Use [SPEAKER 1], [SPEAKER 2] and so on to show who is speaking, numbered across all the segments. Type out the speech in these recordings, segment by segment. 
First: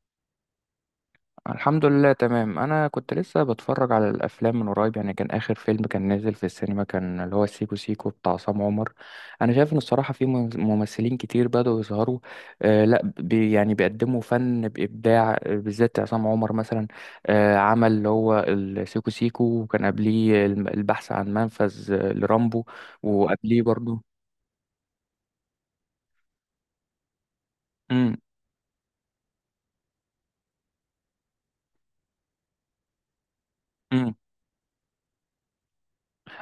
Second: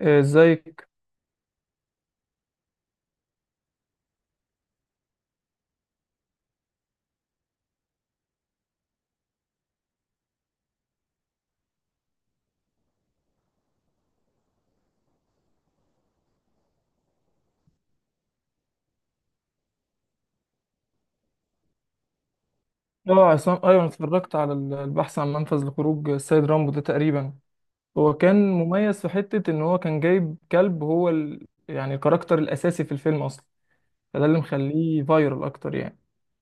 [SPEAKER 1] آه، ازيك.
[SPEAKER 2] الحمد لله، تمام. انا كنت لسه بتفرج على الافلام من قريب، يعني كان اخر فيلم كان نازل في السينما كان اللي هو سيكو سيكو بتاع عصام عمر. انا شايف ان الصراحه في ممثلين كتير بدأوا يظهروا. لا بي، يعني بيقدموا فن بابداع، بالذات عصام عمر مثلا. عمل اللي هو السيكو سيكو، وكان قبليه البحث عن منفذ، لرامبو.
[SPEAKER 1] اه، عصام،
[SPEAKER 2] وقبليه
[SPEAKER 1] ايوه. أنا
[SPEAKER 2] برضه.
[SPEAKER 1] اتفرجت على البحث عن منفذ لخروج السيد رامبو ده تقريبا. هو
[SPEAKER 2] امم.
[SPEAKER 1] كان مميز في حتة ان هو كان جايب كلب، هو يعني الكاركتر الاساسي في الفيلم اصلا، فده اللي مخليه فايرال اكتر يعني.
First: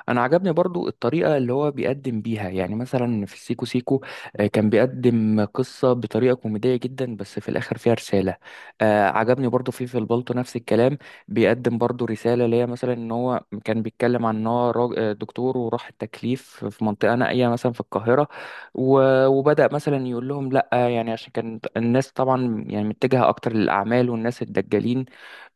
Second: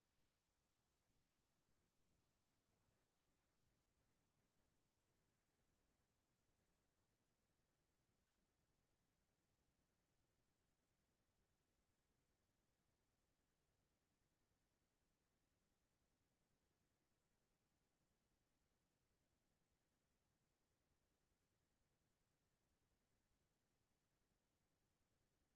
[SPEAKER 2] انا عجبني برضو الطريقه اللي هو بيقدم بيها، يعني مثلا في سيكو سيكو كان بيقدم قصه بطريقه كوميديه جدا بس في الاخر فيها رساله. عجبني برضو في البلطو نفس الكلام. بيقدم برضو رساله، اللي هي مثلا ان هو كان بيتكلم عن ان هو دكتور وراح التكليف في منطقه نائيه مثلا في القاهره. وبدا مثلا يقول لهم لا، يعني عشان كان الناس طبعا يعني متجهه اكتر للاعمال والناس الدجالين،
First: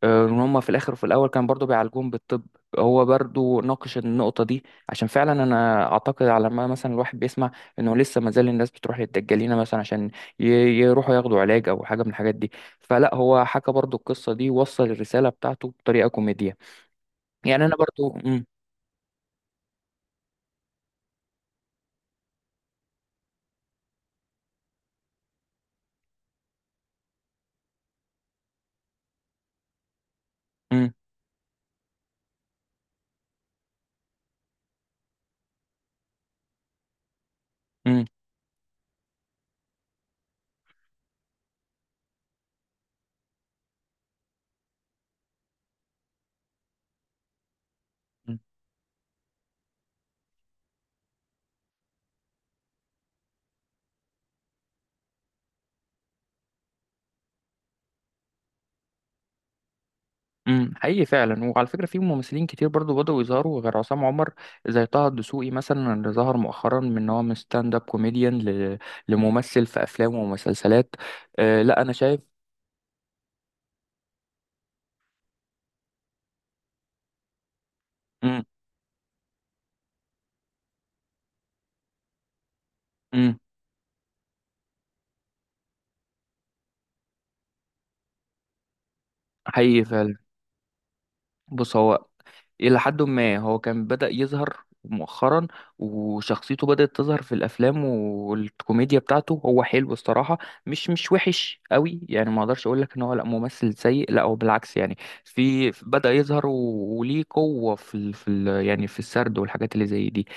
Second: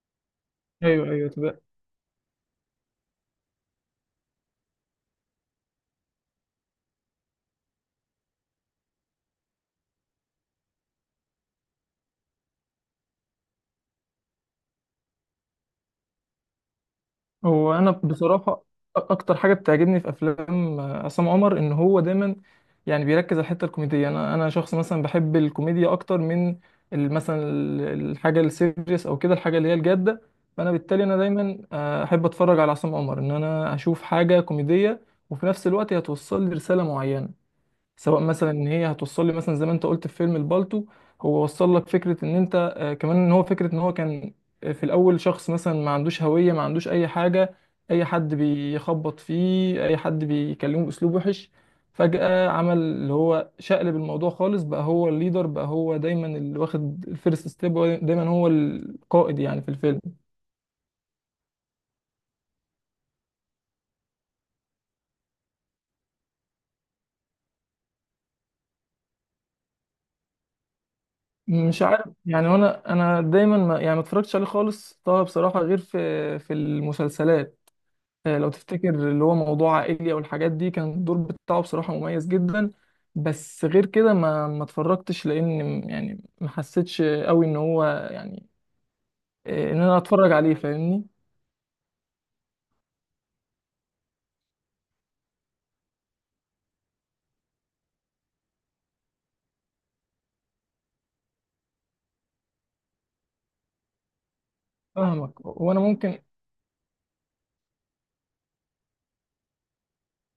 [SPEAKER 2] ان هم في الاخر وفي
[SPEAKER 1] ايوه،
[SPEAKER 2] الاول كان
[SPEAKER 1] ايوه.
[SPEAKER 2] برضو بيعالجوهم بالطب. هو برضو ناقش النقطة دي، عشان فعلا انا اعتقد على ما مثلا الواحد بيسمع انه لسه ما زال الناس بتروح للدجالين مثلا عشان ي- يروحوا ياخدوا علاج او حاجة من الحاجات دي. فلا، هو حكى برضو القصة دي، وصل الرسالة بتاعته بطريقة كوميدية. يعني
[SPEAKER 1] هو
[SPEAKER 2] انا
[SPEAKER 1] انا
[SPEAKER 2] برضو.
[SPEAKER 1] بصراحه اكتر حاجه بتعجبني في افلام عصام عمر ان هو دايما يعني بيركز على الحته الكوميديه. انا شخص مثلا بحب الكوميديا اكتر من مثلا الحاجه السيريس او كده الحاجه اللي هي الجاده. فانا
[SPEAKER 2] مم.
[SPEAKER 1] بالتالي انا دايما احب اتفرج على عصام عمر ان انا اشوف حاجه كوميديه، وفي نفس الوقت هتوصل لي رساله معينه.
[SPEAKER 2] مم.
[SPEAKER 1] سواء مثلا ان هي هتوصل لي مثلا زي ما انت قلت في فيلم البالتو، هو وصل لك فكره ان انت كمان، ان هو فكره ان هو كان في الاول شخص مثلا ما عندوش هويه، ما عندوش اي حاجه، اي حد بيخبط فيه، اي حد بيكلمه باسلوب وحش. فجاه عمل اللي هو شقلب الموضوع خالص، بقى هو الليدر، بقى هو دايما اللي واخد الفيرست ستيب، دايما هو القائد يعني في الفيلم.
[SPEAKER 2] حقيقي فعلا. وعلى فكره، في ممثلين كتير برضو بدأوا يظهروا غير عصام عمر، زي طه الدسوقي مثلا اللي ظهر مؤخرا من إن هو من ستاند اب كوميديان لممثل في افلام ومسلسلات. لا،
[SPEAKER 1] مش
[SPEAKER 2] انا
[SPEAKER 1] عارف
[SPEAKER 2] شايف.
[SPEAKER 1] يعني. انا دايما ما يعني ما اتفرجتش عليه خالص طه بصراحه، غير في المسلسلات.
[SPEAKER 2] امم.
[SPEAKER 1] لو تفتكر اللي هو موضوع عائلي او الحاجات دي، كان الدور بتاعه بصراحة مميز جدا.
[SPEAKER 2] امم.
[SPEAKER 1] بس غير كده ما اتفرجتش، لان يعني ما حسيتش قوي ان هو يعني ان
[SPEAKER 2] حقيقي
[SPEAKER 1] انا
[SPEAKER 2] فعلا.
[SPEAKER 1] اتفرج عليه. فاهمني؟
[SPEAKER 2] بص، هو إلى حد ما هو كان بدأ يظهر مؤخرا، وشخصيته بدأت تظهر في الأفلام، والكوميديا بتاعته هو حلو الصراحة. مش وحش قوي، يعني ما أقدرش أقول لك إن هو لا ممثل سيء، لا هو بالعكس يعني.
[SPEAKER 1] فاهمك،
[SPEAKER 2] في
[SPEAKER 1] وانا
[SPEAKER 2] بدأ
[SPEAKER 1] ممكن.
[SPEAKER 2] يظهر وليه قوة في ال في ال يعني في السرد والحاجات اللي زي دي.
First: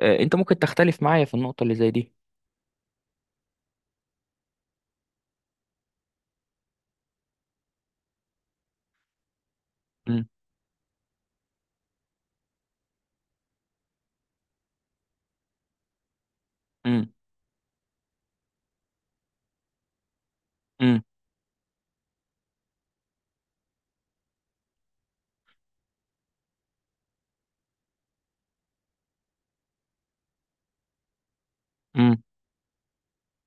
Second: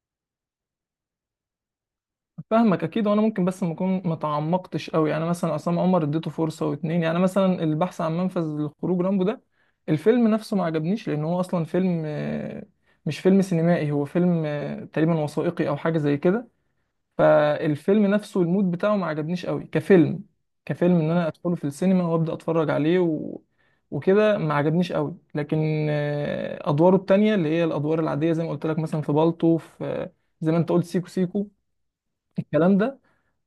[SPEAKER 2] أنت ممكن تختلف معايا في النقطة اللي زي دي.
[SPEAKER 1] فاهمك اكيد، وانا ممكن، بس ما اكون ما تعمقتش قوي يعني. مثلا عصام عمر اديته فرصة واتنين يعني، مثلا البحث عن منفذ لخروج رامبو ده،
[SPEAKER 2] مم.
[SPEAKER 1] الفيلم نفسه ما عجبنيش لان هو اصلا فيلم مش فيلم سينمائي، هو فيلم تقريبا وثائقي او حاجة زي كده.
[SPEAKER 2] مم.
[SPEAKER 1] فالفيلم نفسه المود بتاعه ما عجبنيش قوي كفيلم، كفيلم
[SPEAKER 2] مم.
[SPEAKER 1] ان انا ادخله في السينما وابدا اتفرج عليه وكده ما عجبنيش قوي. لكن ادواره التانية اللي هي الادوار العاديه زي ما قلت لك، مثلا في بالطو، في زي ما انت قلت سيكو سيكو،
[SPEAKER 2] مم.
[SPEAKER 1] الكلام ده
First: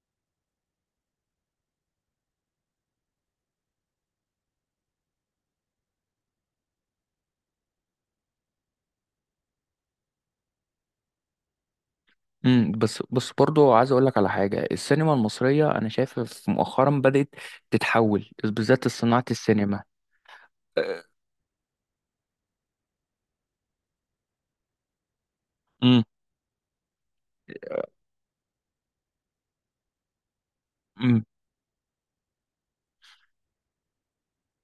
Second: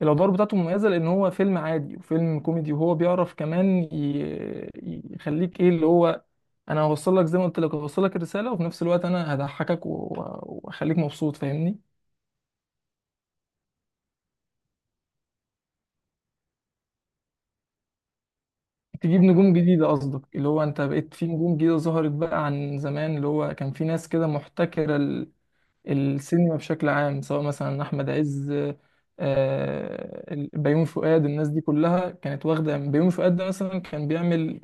[SPEAKER 1] الادوار بتاعته مميزه. لان هو فيلم عادي وفيلم كوميدي، وهو بيعرف كمان يخليك ايه اللي هو، انا هوصل لك زي ما قلت لك، هوصل لك الرساله وفي نفس الوقت انا هضحكك واخليك مبسوط. فاهمني؟
[SPEAKER 2] مم. بس بس برضو عايز اقول لك على حاجه، السينما المصريه انا شايف مؤخرا بدات تتحول، بالذات
[SPEAKER 1] تجيب
[SPEAKER 2] صناعه
[SPEAKER 1] نجوم
[SPEAKER 2] السينما.
[SPEAKER 1] جديدة قصدك؟ اللي هو انت بقيت في نجوم جديدة ظهرت، بقى عن زمان اللي هو كان في ناس كده محتكرة
[SPEAKER 2] امم.
[SPEAKER 1] السينما بشكل عام، سواء مثلا أحمد عز، بيومي
[SPEAKER 2] امم.
[SPEAKER 1] فؤاد. الناس دي كلها كانت واخدة. بيومي فؤاد ده مثلا كان بيعمل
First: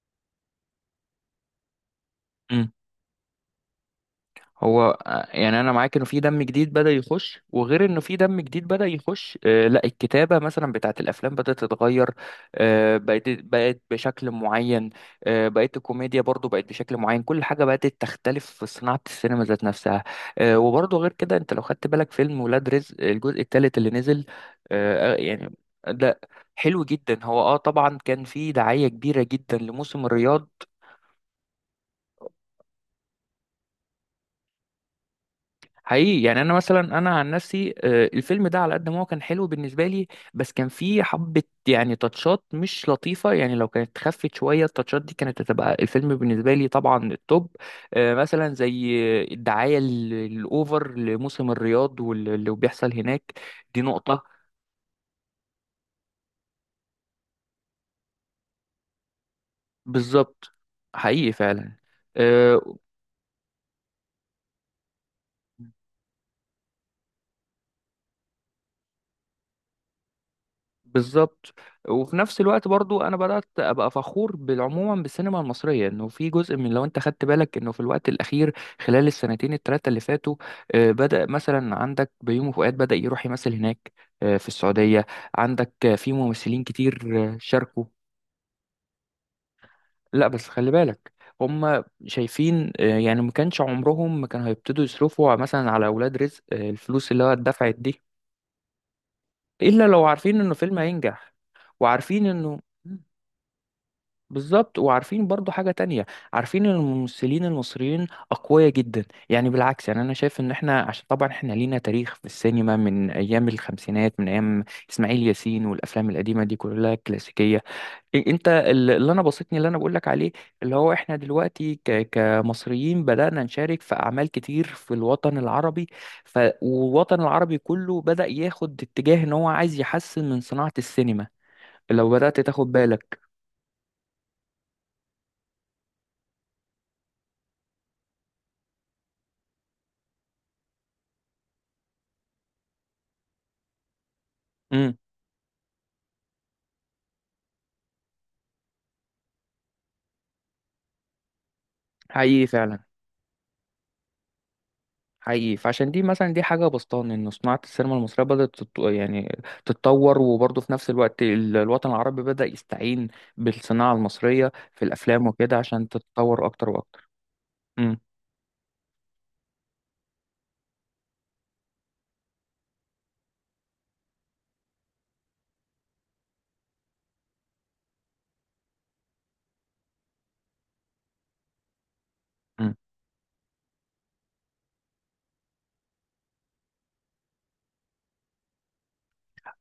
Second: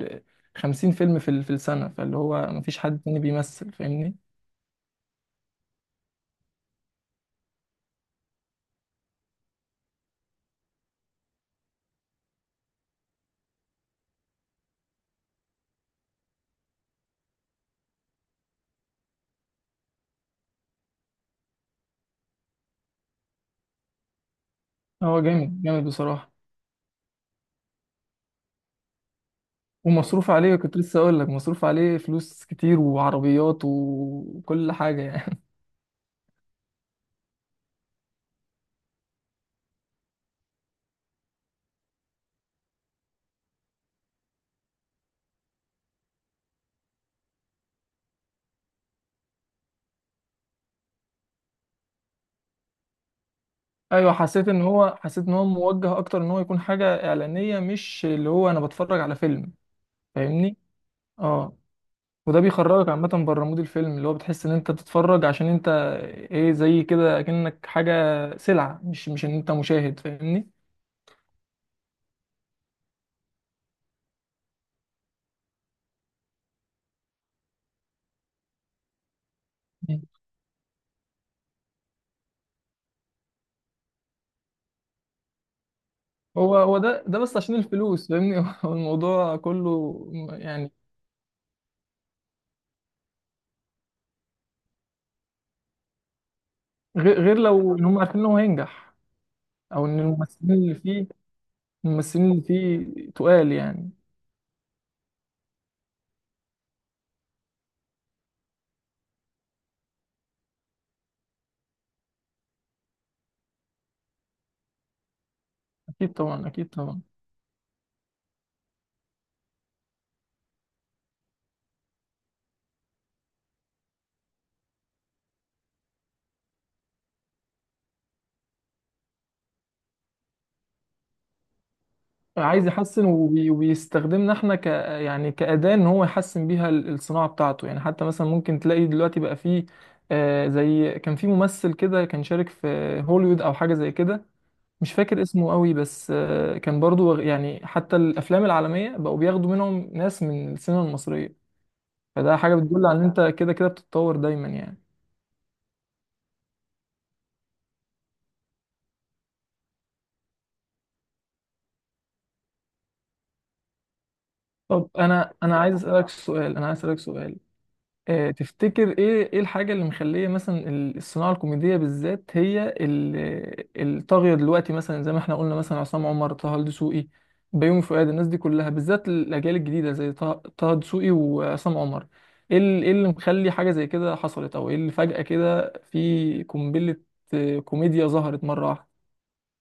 [SPEAKER 1] 50 فيلم في في السنة، فاللي هو
[SPEAKER 2] امم.
[SPEAKER 1] مفيش حد تاني بيمثل. فاهمني؟
[SPEAKER 2] هو يعني انا معاك انه في دم جديد بدأ يخش، وغير انه في دم جديد بدأ يخش، لا، الكتابة مثلا بتاعت الافلام بدأت تتغير. بقت بقت بشكل معين. بقت الكوميديا برضو بقت بشكل معين، كل حاجة بقت تختلف في صناعة السينما ذات نفسها. وبرضو غير كده، انت لو خدت بالك فيلم ولاد رزق الجزء الثالث اللي نزل،
[SPEAKER 1] هو
[SPEAKER 2] يعني
[SPEAKER 1] جامد جامد
[SPEAKER 2] ده
[SPEAKER 1] بصراحة.
[SPEAKER 2] حلو جدا. هو طبعا كان في دعاية كبيرة جدا لموسم
[SPEAKER 1] ومصروف
[SPEAKER 2] الرياض.
[SPEAKER 1] عليه، كنت لسه أقول لك مصروف عليه فلوس كتير وعربيات وكل حاجة يعني.
[SPEAKER 2] حقيقي، يعني انا مثلا انا عن نفسي، الفيلم ده على قد ما هو كان حلو بالنسبه لي، بس كان فيه حبه يعني تاتشات مش لطيفه، يعني لو كانت خفت شويه التاتشات دي كانت هتبقى الفيلم بالنسبه لي طبعا التوب. مثلا زي الدعايه الاوفر لموسم الرياض واللي بيحصل هناك، دي
[SPEAKER 1] ايوه،
[SPEAKER 2] نقطه.
[SPEAKER 1] حسيت ان هو، حسيت ان هو موجه اكتر ان هو يكون حاجه اعلانيه، مش اللي هو انا بتفرج على فيلم.
[SPEAKER 2] بالظبط.
[SPEAKER 1] فاهمني؟
[SPEAKER 2] حقيقي
[SPEAKER 1] اه.
[SPEAKER 2] فعلا.
[SPEAKER 1] وده
[SPEAKER 2] آه.
[SPEAKER 1] بيخرجك عامه بره مود الفيلم، اللي هو بتحس ان انت بتتفرج عشان انت ايه، زي كده اكنك حاجه، سلعه، مش ان انت مشاهد. فاهمني؟
[SPEAKER 2] بالظبط. وفي نفس الوقت برضو انا بدات ابقى فخور بالعموما بالسينما المصريه، انه في جزء من، لو انت خدت بالك انه في الوقت الاخير خلال السنتين الثلاثه اللي
[SPEAKER 1] مم.
[SPEAKER 2] فاتوا، بدا مثلا عندك بيومي فؤاد بدا يروح يمثل هناك، في السعوديه. عندك في
[SPEAKER 1] هو
[SPEAKER 2] ممثلين
[SPEAKER 1] هو
[SPEAKER 2] كتير
[SPEAKER 1] ده بس عشان
[SPEAKER 2] شاركوا.
[SPEAKER 1] الفلوس. فاهمني؟ هو الموضوع كله
[SPEAKER 2] لا بس خلي
[SPEAKER 1] يعني.
[SPEAKER 2] بالك، هم شايفين، يعني ما كانش عمرهم ما كانوا هيبتدوا يصرفوا مثلا على اولاد رزق الفلوس
[SPEAKER 1] غير
[SPEAKER 2] اللي هو
[SPEAKER 1] غير
[SPEAKER 2] اتدفعت
[SPEAKER 1] لو ان هم
[SPEAKER 2] دي،
[SPEAKER 1] عارفين ان هو هينجح،
[SPEAKER 2] الا
[SPEAKER 1] او ان
[SPEAKER 2] لو عارفين
[SPEAKER 1] الممثلين
[SPEAKER 2] انه
[SPEAKER 1] اللي
[SPEAKER 2] فيلم
[SPEAKER 1] فيه،
[SPEAKER 2] هينجح. وعارفين
[SPEAKER 1] الممثلين اللي
[SPEAKER 2] انه،
[SPEAKER 1] فيه تقال يعني.
[SPEAKER 2] بالظبط. وعارفين برضو حاجة تانية، عارفين ان الممثلين المصريين أقوياء جدا، يعني بالعكس، يعني أنا شايف ان احنا، عشان طبعا احنا لينا تاريخ في السينما من أيام الخمسينات، من أيام إسماعيل ياسين والأفلام
[SPEAKER 1] اكيد
[SPEAKER 2] القديمة
[SPEAKER 1] طبعا،
[SPEAKER 2] دي
[SPEAKER 1] اكيد
[SPEAKER 2] كلها
[SPEAKER 1] طبعا.
[SPEAKER 2] كلاسيكية. أنت اللي أنا بسطني اللي أنا بقولك عليه، اللي هو احنا دلوقتي كمصريين بدأنا نشارك في أعمال كتير في الوطن العربي. والوطن العربي كله بدأ ياخد اتجاه ان هو عايز يحسن من صناعة السينما، لو بدأت
[SPEAKER 1] عايز
[SPEAKER 2] تاخد
[SPEAKER 1] يحسن
[SPEAKER 2] بالك.
[SPEAKER 1] وبيستخدمنا احنا يعني كأداة ان هو يحسن بيها الصناعة بتاعته يعني. حتى مثلا ممكن تلاقي دلوقتي بقى فيه زي كان في ممثل كده كان شارك في هوليوود او حاجة زي كده، مش
[SPEAKER 2] امم.
[SPEAKER 1] فاكر اسمه قوي بس كان برضو يعني حتى الافلام العالمية بقوا بياخدوا منهم ناس من السينما المصرية. فده
[SPEAKER 2] حقيقي
[SPEAKER 1] حاجة
[SPEAKER 2] فعلا.
[SPEAKER 1] بتدل على ان انت كده كده بتتطور دايما يعني.
[SPEAKER 2] حقيقي فعشان دي مثلا، دي حاجة بسطان إن صناعة السينما المصرية بدأت يعني تتطور، وبرضه في نفس الوقت الوطن العربي بدأ يستعين بالصناعة المصرية في
[SPEAKER 1] طب
[SPEAKER 2] الأفلام
[SPEAKER 1] انا
[SPEAKER 2] وكده
[SPEAKER 1] انا عايز
[SPEAKER 2] عشان
[SPEAKER 1] اسالك
[SPEAKER 2] تتطور
[SPEAKER 1] سؤال، انا
[SPEAKER 2] أكتر
[SPEAKER 1] عايز اسالك
[SPEAKER 2] وأكتر.
[SPEAKER 1] سؤال.
[SPEAKER 2] مم.
[SPEAKER 1] تفتكر ايه، ايه الحاجة اللي مخلية مثلا الصناعة الكوميدية بالذات هي الطاغية دلوقتي؟ مثلا زي ما احنا قلنا، مثلا عصام عمر، طه دسوقي، بيومي فؤاد، الناس دي كلها، بالذات الأجيال الجديدة زي طه دسوقي وعصام عمر. ايه
[SPEAKER 2] مم.
[SPEAKER 1] ايه اللي مخلي حاجة زي كده حصلت؟ او ايه اللي فجأة كده في قنبلة كوميديا ظهرت مرة واحدة؟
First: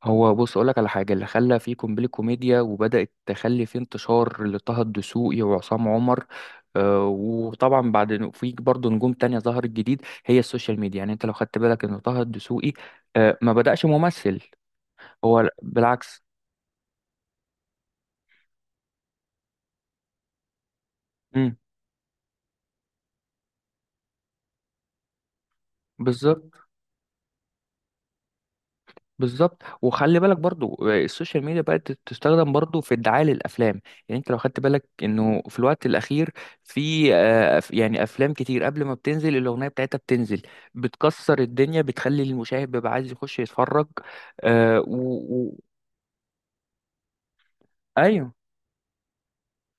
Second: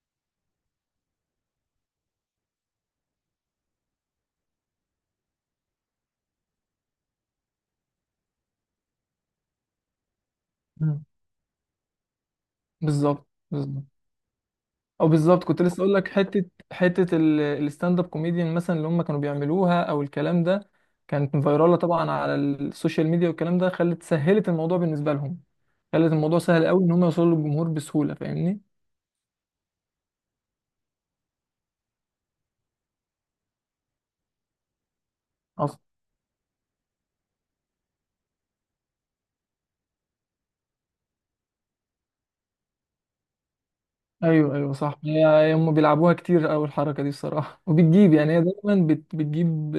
[SPEAKER 2] هو بص، أقولك على حاجة، اللي خلى في قنبلة كوميديا وبدأت تخلي في انتشار لطه الدسوقي وعصام عمر، وطبعا بعد إنه في برضه نجوم تانية ظهرت جديد، هي السوشيال ميديا.
[SPEAKER 1] مم.
[SPEAKER 2] يعني انت لو خدت بالك ان طه الدسوقي
[SPEAKER 1] بالظبط،
[SPEAKER 2] ما بدأش
[SPEAKER 1] بالظبط.
[SPEAKER 2] ممثل،
[SPEAKER 1] او بالظبط،
[SPEAKER 2] هو
[SPEAKER 1] كنت لسه اقول لك
[SPEAKER 2] بالعكس.
[SPEAKER 1] حته الستاند اب كوميديان مثلا اللي هم كانوا بيعملوها او الكلام ده، كانت
[SPEAKER 2] مم.
[SPEAKER 1] فيراله طبعا على السوشيال ميديا، والكلام ده خلت، سهلت الموضوع بالنسبه لهم. خلت الموضوع
[SPEAKER 2] بالظبط،
[SPEAKER 1] سهل قوي ان هم يوصلوا للجمهور بسهوله. فاهمني؟
[SPEAKER 2] بالظبط. وخلي بالك برضو، السوشيال ميديا بقت تستخدم برضو في الدعاية للأفلام، يعني انت لو خدت بالك انه في
[SPEAKER 1] أصلا.
[SPEAKER 2] الوقت الأخير في يعني أفلام كتير قبل ما بتنزل الأغنية بتاعتها بتنزل بتكسر الدنيا، بتخلي المشاهد بيبقى عايز يخش يتفرج.
[SPEAKER 1] ايوه، ايوه،
[SPEAKER 2] آه، و...
[SPEAKER 1] صح. هي
[SPEAKER 2] و...
[SPEAKER 1] هم بيلعبوها كتير قوي الحركه دي الصراحه. وبتجيب
[SPEAKER 2] أيوه.
[SPEAKER 1] يعني، هي دايما بتجيب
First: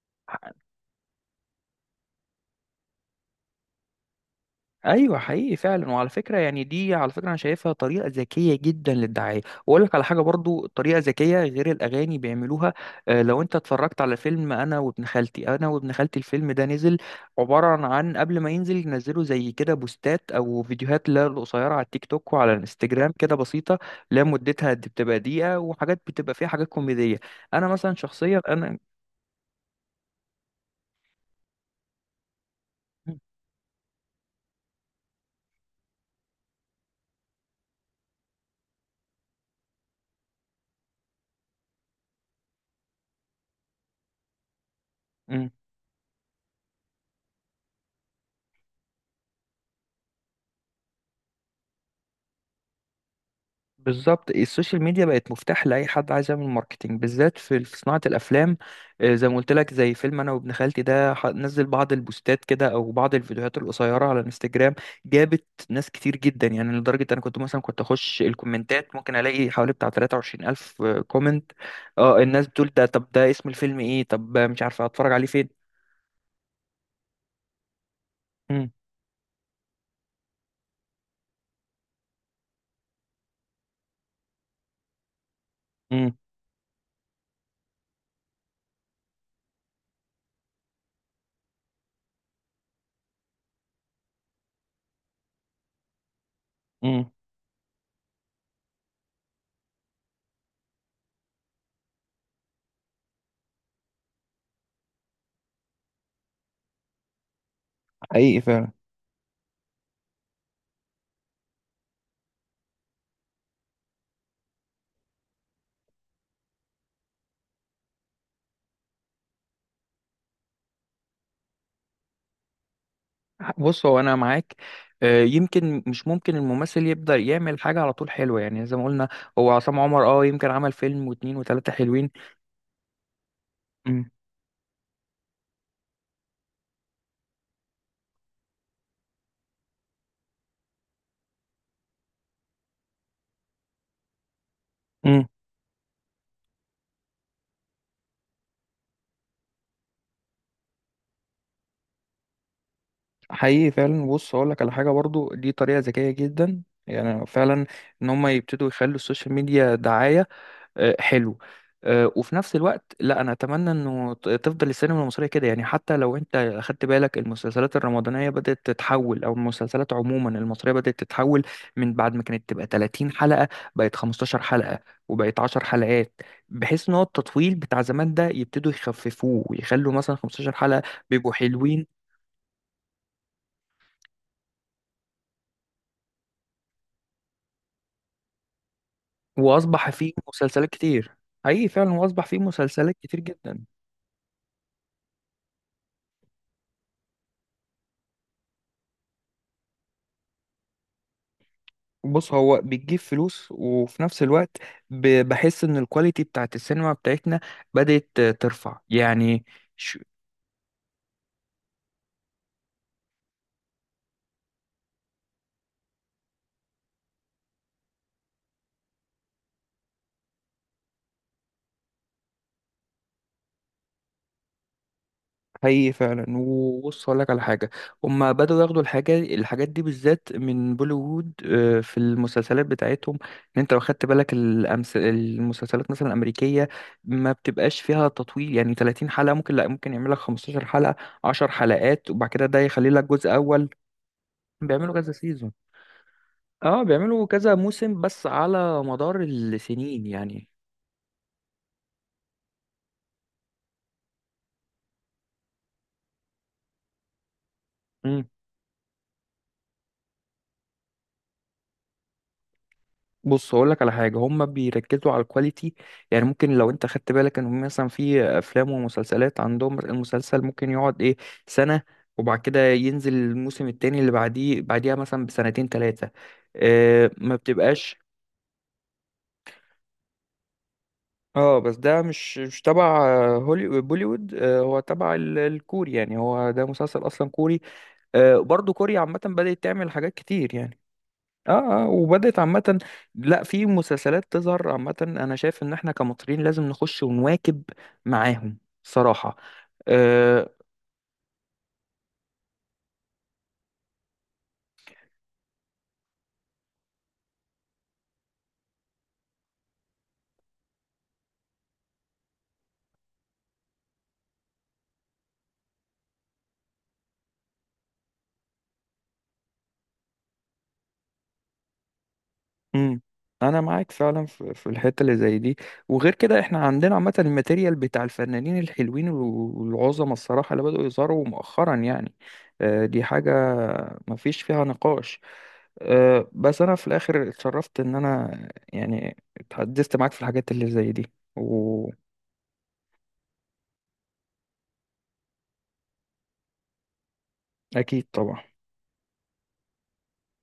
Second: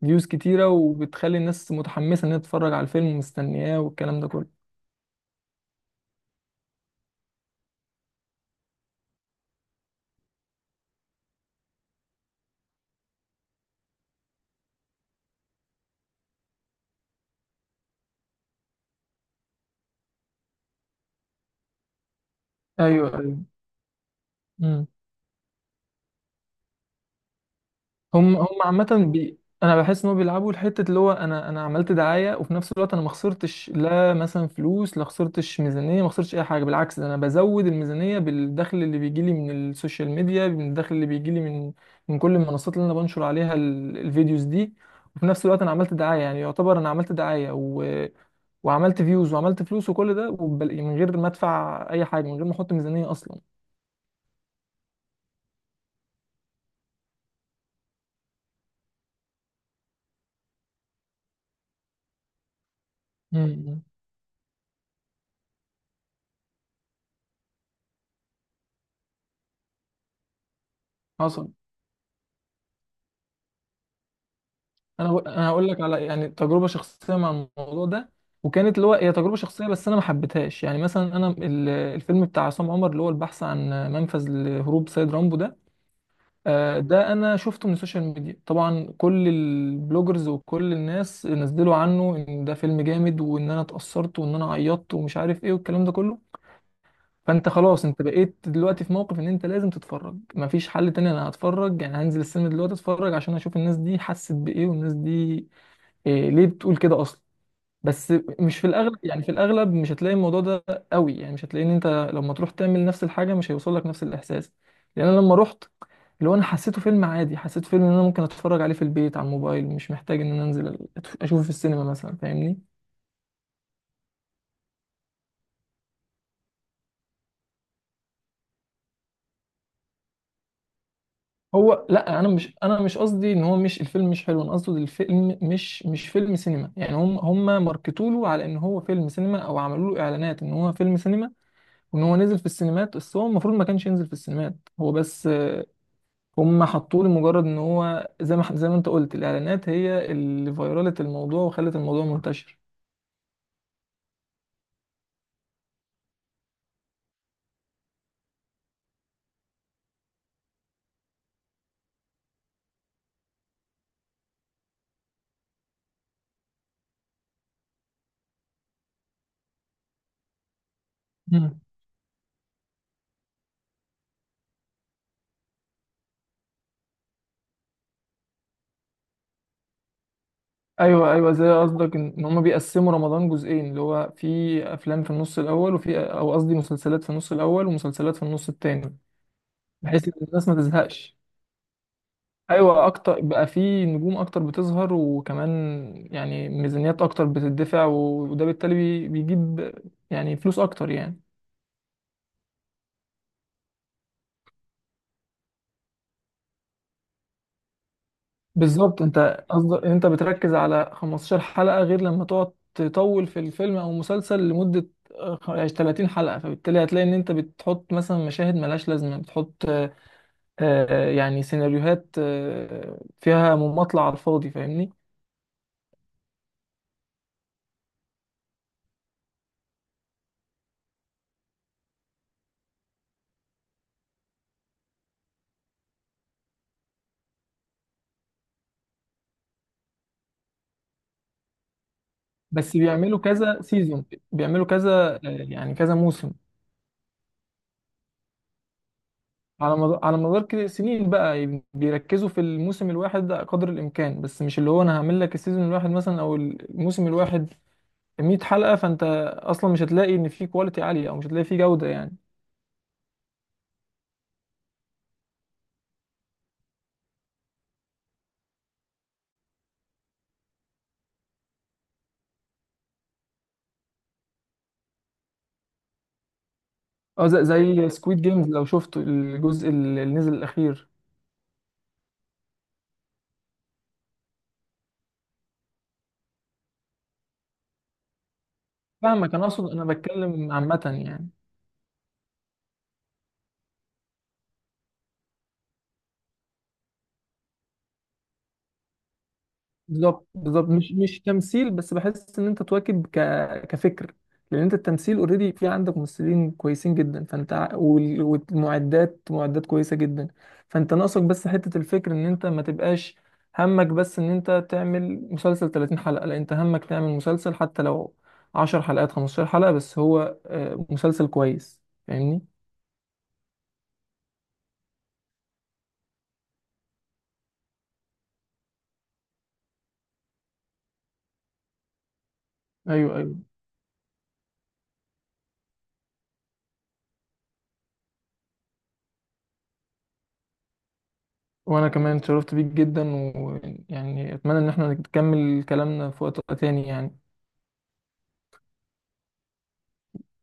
[SPEAKER 1] فيوز كتيره، وبتخلي الناس متحمسه انها تتفرج على الفيلم ومستنياه والكلام ده كله.
[SPEAKER 2] ايوه، حقيقي فعلا. وعلى فكره يعني دي، على فكره انا شايفها طريقه ذكيه جدا للدعايه، واقول لك على حاجه برضو طريقه ذكيه غير الاغاني بيعملوها. لو انت اتفرجت على فيلم انا وابن خالتي، انا وابن خالتي الفيلم ده نزل عباره عن، قبل ما ينزل ينزلوا زي كده بوستات او فيديوهات، لا قصيره، على التيك توك وعلى
[SPEAKER 1] ايوه،
[SPEAKER 2] الانستجرام كده
[SPEAKER 1] ايوه.
[SPEAKER 2] بسيطه. لا مدتها دي بتبقى دقيقه، وحاجات بتبقى فيها حاجات كوميديه، انا مثلا
[SPEAKER 1] هم
[SPEAKER 2] شخصيا
[SPEAKER 1] هم عامة أنا بحس إن هو بيلعبوا الحتة اللي هو أنا عملت دعاية، وفي نفس الوقت أنا ما خسرتش، لا مثلا فلوس، لا خسرتش ميزانية، ما خسرتش أي حاجة. بالعكس، ده أنا بزود الميزانية بالدخل اللي بيجي لي من السوشيال ميديا، من الدخل اللي بيجي لي من كل المنصات اللي أنا بنشر عليها الفيديوز دي. وفي نفس
[SPEAKER 2] انا.
[SPEAKER 1] الوقت أنا عملت دعاية يعني، يعتبر أنا عملت دعاية وعملت فيوز وعملت فلوس وكل ده، من غير ما أدفع أي حاجة، من غير ما أحط ميزانية أصلا.
[SPEAKER 2] بالظبط. السوشيال ميديا بقت مفتاح لاي حد عايز يعمل ماركتينج، بالذات في صناعه الافلام. زي ما قلت لك، زي فيلم انا وابن خالتي ده نزل بعض البوستات كده او بعض الفيديوهات
[SPEAKER 1] امم
[SPEAKER 2] القصيره على الانستجرام، جابت ناس كتير جدا. يعني لدرجه انا كنت مثلا كنت اخش الكومنتات ممكن الاقي حوالي بتاع 23000 الف كومنت.
[SPEAKER 1] حصل.
[SPEAKER 2] اه الناس بتقول ده، طب ده اسم الفيلم ايه، طب مش عارفه اتفرج عليه فين.
[SPEAKER 1] انا هقول لك على، يعني، تجربه شخصيه مع الموضوع ده،
[SPEAKER 2] امم.
[SPEAKER 1] وكانت اللي هو هي تجربه شخصيه بس انا ما حبيتهاش يعني. مثلا انا الفيلم بتاع عصام عمر اللي هو البحث عن منفذ لهروب سيد رامبو ده،
[SPEAKER 2] امم.
[SPEAKER 1] ده انا شفته من السوشيال ميديا طبعا. كل البلوجرز وكل الناس نزلوا عنه ان ده فيلم جامد، وان انا اتأثرت، وان انا عيطت ومش عارف ايه والكلام ده كله.
[SPEAKER 2] امم.
[SPEAKER 1] فانت خلاص، انت بقيت دلوقتي في موقف ان انت لازم تتفرج، مفيش حل تاني. انا هتفرج يعني، هنزل السينما دلوقتي اتفرج عشان اشوف الناس دي حست بايه، والناس دي إيه، ليه بتقول كده اصلا. بس
[SPEAKER 2] حقيقي
[SPEAKER 1] مش في
[SPEAKER 2] فعلا.
[SPEAKER 1] الاغلب يعني، في الاغلب مش هتلاقي الموضوع ده قوي يعني. مش هتلاقي ان انت لما تروح تعمل نفس الحاجه مش هيوصل لك نفس الاحساس، لان انا لما رحت، اللي هو انا حسيته فيلم عادي. حسيت فيلم ان انا ممكن اتفرج عليه في البيت على الموبايل، مش محتاج ان انا انزل اشوفه في السينما مثلا. فاهمني؟
[SPEAKER 2] بص، هو انا معاك، يمكن مش ممكن الممثل يبدأ يعمل حاجة على طول حلوة، يعني زي ما قلنا هو عصام عمر يمكن عمل فيلم واتنين وتلاتة
[SPEAKER 1] هو
[SPEAKER 2] حلوين.
[SPEAKER 1] لا، انا مش، انا مش قصدي ان هو مش،
[SPEAKER 2] امم.
[SPEAKER 1] الفيلم مش حلو. انا قصدي الفيلم مش فيلم سينما يعني. هم هم ماركتوا له على ان هو فيلم سينما، او عملوا له اعلانات ان هو فيلم سينما، وان هو نزل في السينمات، بس هو المفروض ما كانش ينزل في السينمات. هو
[SPEAKER 2] امم.
[SPEAKER 1] بس هم حطوه لمجرد ان هو زي ما زي ما انت قلت، الاعلانات هي اللي فيرالت الموضوع وخلت الموضوع منتشر.
[SPEAKER 2] حقيقي فعلا. بص هقول لك على حاجة برضو، دي طريقة ذكية جدا يعني فعلا، ان هم يبتدوا يخلوا السوشيال ميديا دعاية. حلو. وفي نفس الوقت لا، انا اتمنى انه تفضل السينما المصريه كده، يعني حتى لو انت اخدت بالك المسلسلات الرمضانيه بدات تتحول، او المسلسلات عموما المصريه بدات تتحول
[SPEAKER 1] مم.
[SPEAKER 2] من بعد ما كانت تبقى 30 حلقه، بقت 15 حلقه وبقت 10 حلقات، بحيث ان هو التطويل بتاع زمان ده يبتدوا يخففوه ويخلوا مثلا 15 حلقه،
[SPEAKER 1] ايوه، ايوه.
[SPEAKER 2] بيبقوا
[SPEAKER 1] زي
[SPEAKER 2] حلوين،
[SPEAKER 1] قصدك ان إن هم بيقسموا رمضان جزئين، اللي هو في افلام في النص الاول، وفي، او قصدي مسلسلات في النص الاول ومسلسلات في النص التاني،
[SPEAKER 2] واصبح
[SPEAKER 1] بحيث
[SPEAKER 2] فيه
[SPEAKER 1] ان الناس ما
[SPEAKER 2] مسلسلات كتير.
[SPEAKER 1] تزهقش.
[SPEAKER 2] حقيقي فعلا، واصبح فيه
[SPEAKER 1] ايوه،
[SPEAKER 2] مسلسلات كتير
[SPEAKER 1] اكتر بقى،
[SPEAKER 2] جدا.
[SPEAKER 1] في نجوم اكتر بتظهر، وكمان يعني ميزانيات اكتر بتدفع، وده بالتالي بيجيب يعني فلوس اكتر يعني.
[SPEAKER 2] بص هو بتجيب فلوس، وفي نفس الوقت بحس ان الكواليتي بتاعت السينما بتاعتنا بدأت ترفع
[SPEAKER 1] بالظبط.
[SPEAKER 2] يعني.
[SPEAKER 1] انت قصدك
[SPEAKER 2] ش-
[SPEAKER 1] انت بتركز على 15 حلقة غير لما تقعد تطول في الفيلم او مسلسل لمدة 30 حلقة، فبالتالي هتلاقي ان انت بتحط مثلا مشاهد ملهاش لازمة، بتحط يعني سيناريوهات فيها مماطلة على الفاضي. فاهمني؟
[SPEAKER 2] حقيقي فعلا. وبص هقول لك على حاجه، هما بدأوا ياخدوا الحاجات دي بالذات من بوليوود، في المسلسلات بتاعتهم، ان انت لو خدت بالك المسلسلات مثلا الامريكيه ما بتبقاش فيها تطويل، يعني 30 حلقه ممكن، لا ممكن يعمل لك 15 حلقه، 10 حلقات، وبعد كده ده
[SPEAKER 1] بس
[SPEAKER 2] يخلي لك
[SPEAKER 1] بيعملوا
[SPEAKER 2] جزء
[SPEAKER 1] كذا
[SPEAKER 2] اول.
[SPEAKER 1] سيزون، بيعملوا كذا
[SPEAKER 2] بيعملوا كذا سيزون.
[SPEAKER 1] يعني كذا موسم.
[SPEAKER 2] اه بيعملوا كذا موسم بس على مدار
[SPEAKER 1] على مدار
[SPEAKER 2] السنين
[SPEAKER 1] على مدار
[SPEAKER 2] يعني.
[SPEAKER 1] كده سنين بقى يعني، بيركزوا في الموسم الواحد ده قدر الامكان، بس مش اللي هو انا هعمل لك السيزون الواحد مثلا او الموسم الواحد
[SPEAKER 2] امم.
[SPEAKER 1] 100 حلقة. فانت اصلا مش هتلاقي ان في كواليتي عالية، او مش هتلاقي في جودة يعني.
[SPEAKER 2] بص هقول لك على حاجه، هم بيركزوا على الكواليتي، يعني ممكن لو انت خدت بالك ان هم مثلا في افلام ومسلسلات عندهم، المسلسل ممكن يقعد ايه، سنه، وبعد كده ينزل الموسم التاني اللي بعديها مثلا بسنتين ثلاثه.
[SPEAKER 1] اه،
[SPEAKER 2] ما
[SPEAKER 1] زي,
[SPEAKER 2] بتبقاش.
[SPEAKER 1] سكويد جيمز لو شفت الجزء اللي نزل الاخير.
[SPEAKER 2] اه بس ده مش تبع بوليوود. هو تبع الكوري، يعني هو ده مسلسل اصلا كوري. برضو كوريا عامه
[SPEAKER 1] فاهمك، انا
[SPEAKER 2] بدأت
[SPEAKER 1] اقصد انا
[SPEAKER 2] تعمل حاجات
[SPEAKER 1] بتكلم
[SPEAKER 2] كتير يعني.
[SPEAKER 1] عامة يعني.
[SPEAKER 2] اه، اه، وبدأت عامة، لا، في مسلسلات تظهر عامة. انا شايف ان احنا كمصريين لازم نخش ونواكب معاهم صراحة.
[SPEAKER 1] بالظبط،
[SPEAKER 2] آه.
[SPEAKER 1] بالظبط. مش، مش تمثيل بس. بحس ان انت تواكب كفكر. لان انت التمثيل اوريدي في، عندك ممثلين كويسين جدا، فانت والمعدات معدات كويسه جدا. فانت ناقصك بس حته الفكر، ان انت ما تبقاش همك بس ان انت تعمل مسلسل 30 حلقه. لا، انت همك تعمل مسلسل حتى لو 10 حلقات، 15 حلقه، بس هو مسلسل كويس. فاهمني؟
[SPEAKER 2] امم. انا معاك فعلا في الحتة اللي زي دي. وغير كده احنا عندنا عامة الماتيريال بتاع الفنانين الحلوين والعظمى الصراحة اللي بدأوا يظهروا مؤخرا، يعني دي
[SPEAKER 1] ايوه،
[SPEAKER 2] حاجة
[SPEAKER 1] ايوه.
[SPEAKER 2] مفيش فيها نقاش. بس انا في الاخر اتشرفت ان انا يعني اتحدثت معاك في الحاجات اللي زي دي.
[SPEAKER 1] وانا كمان اتشرفت بيك جدا، ويعني اتمنى ان احنا نكمل كلامنا في وقت تاني يعني.
[SPEAKER 2] واكيد طبعا.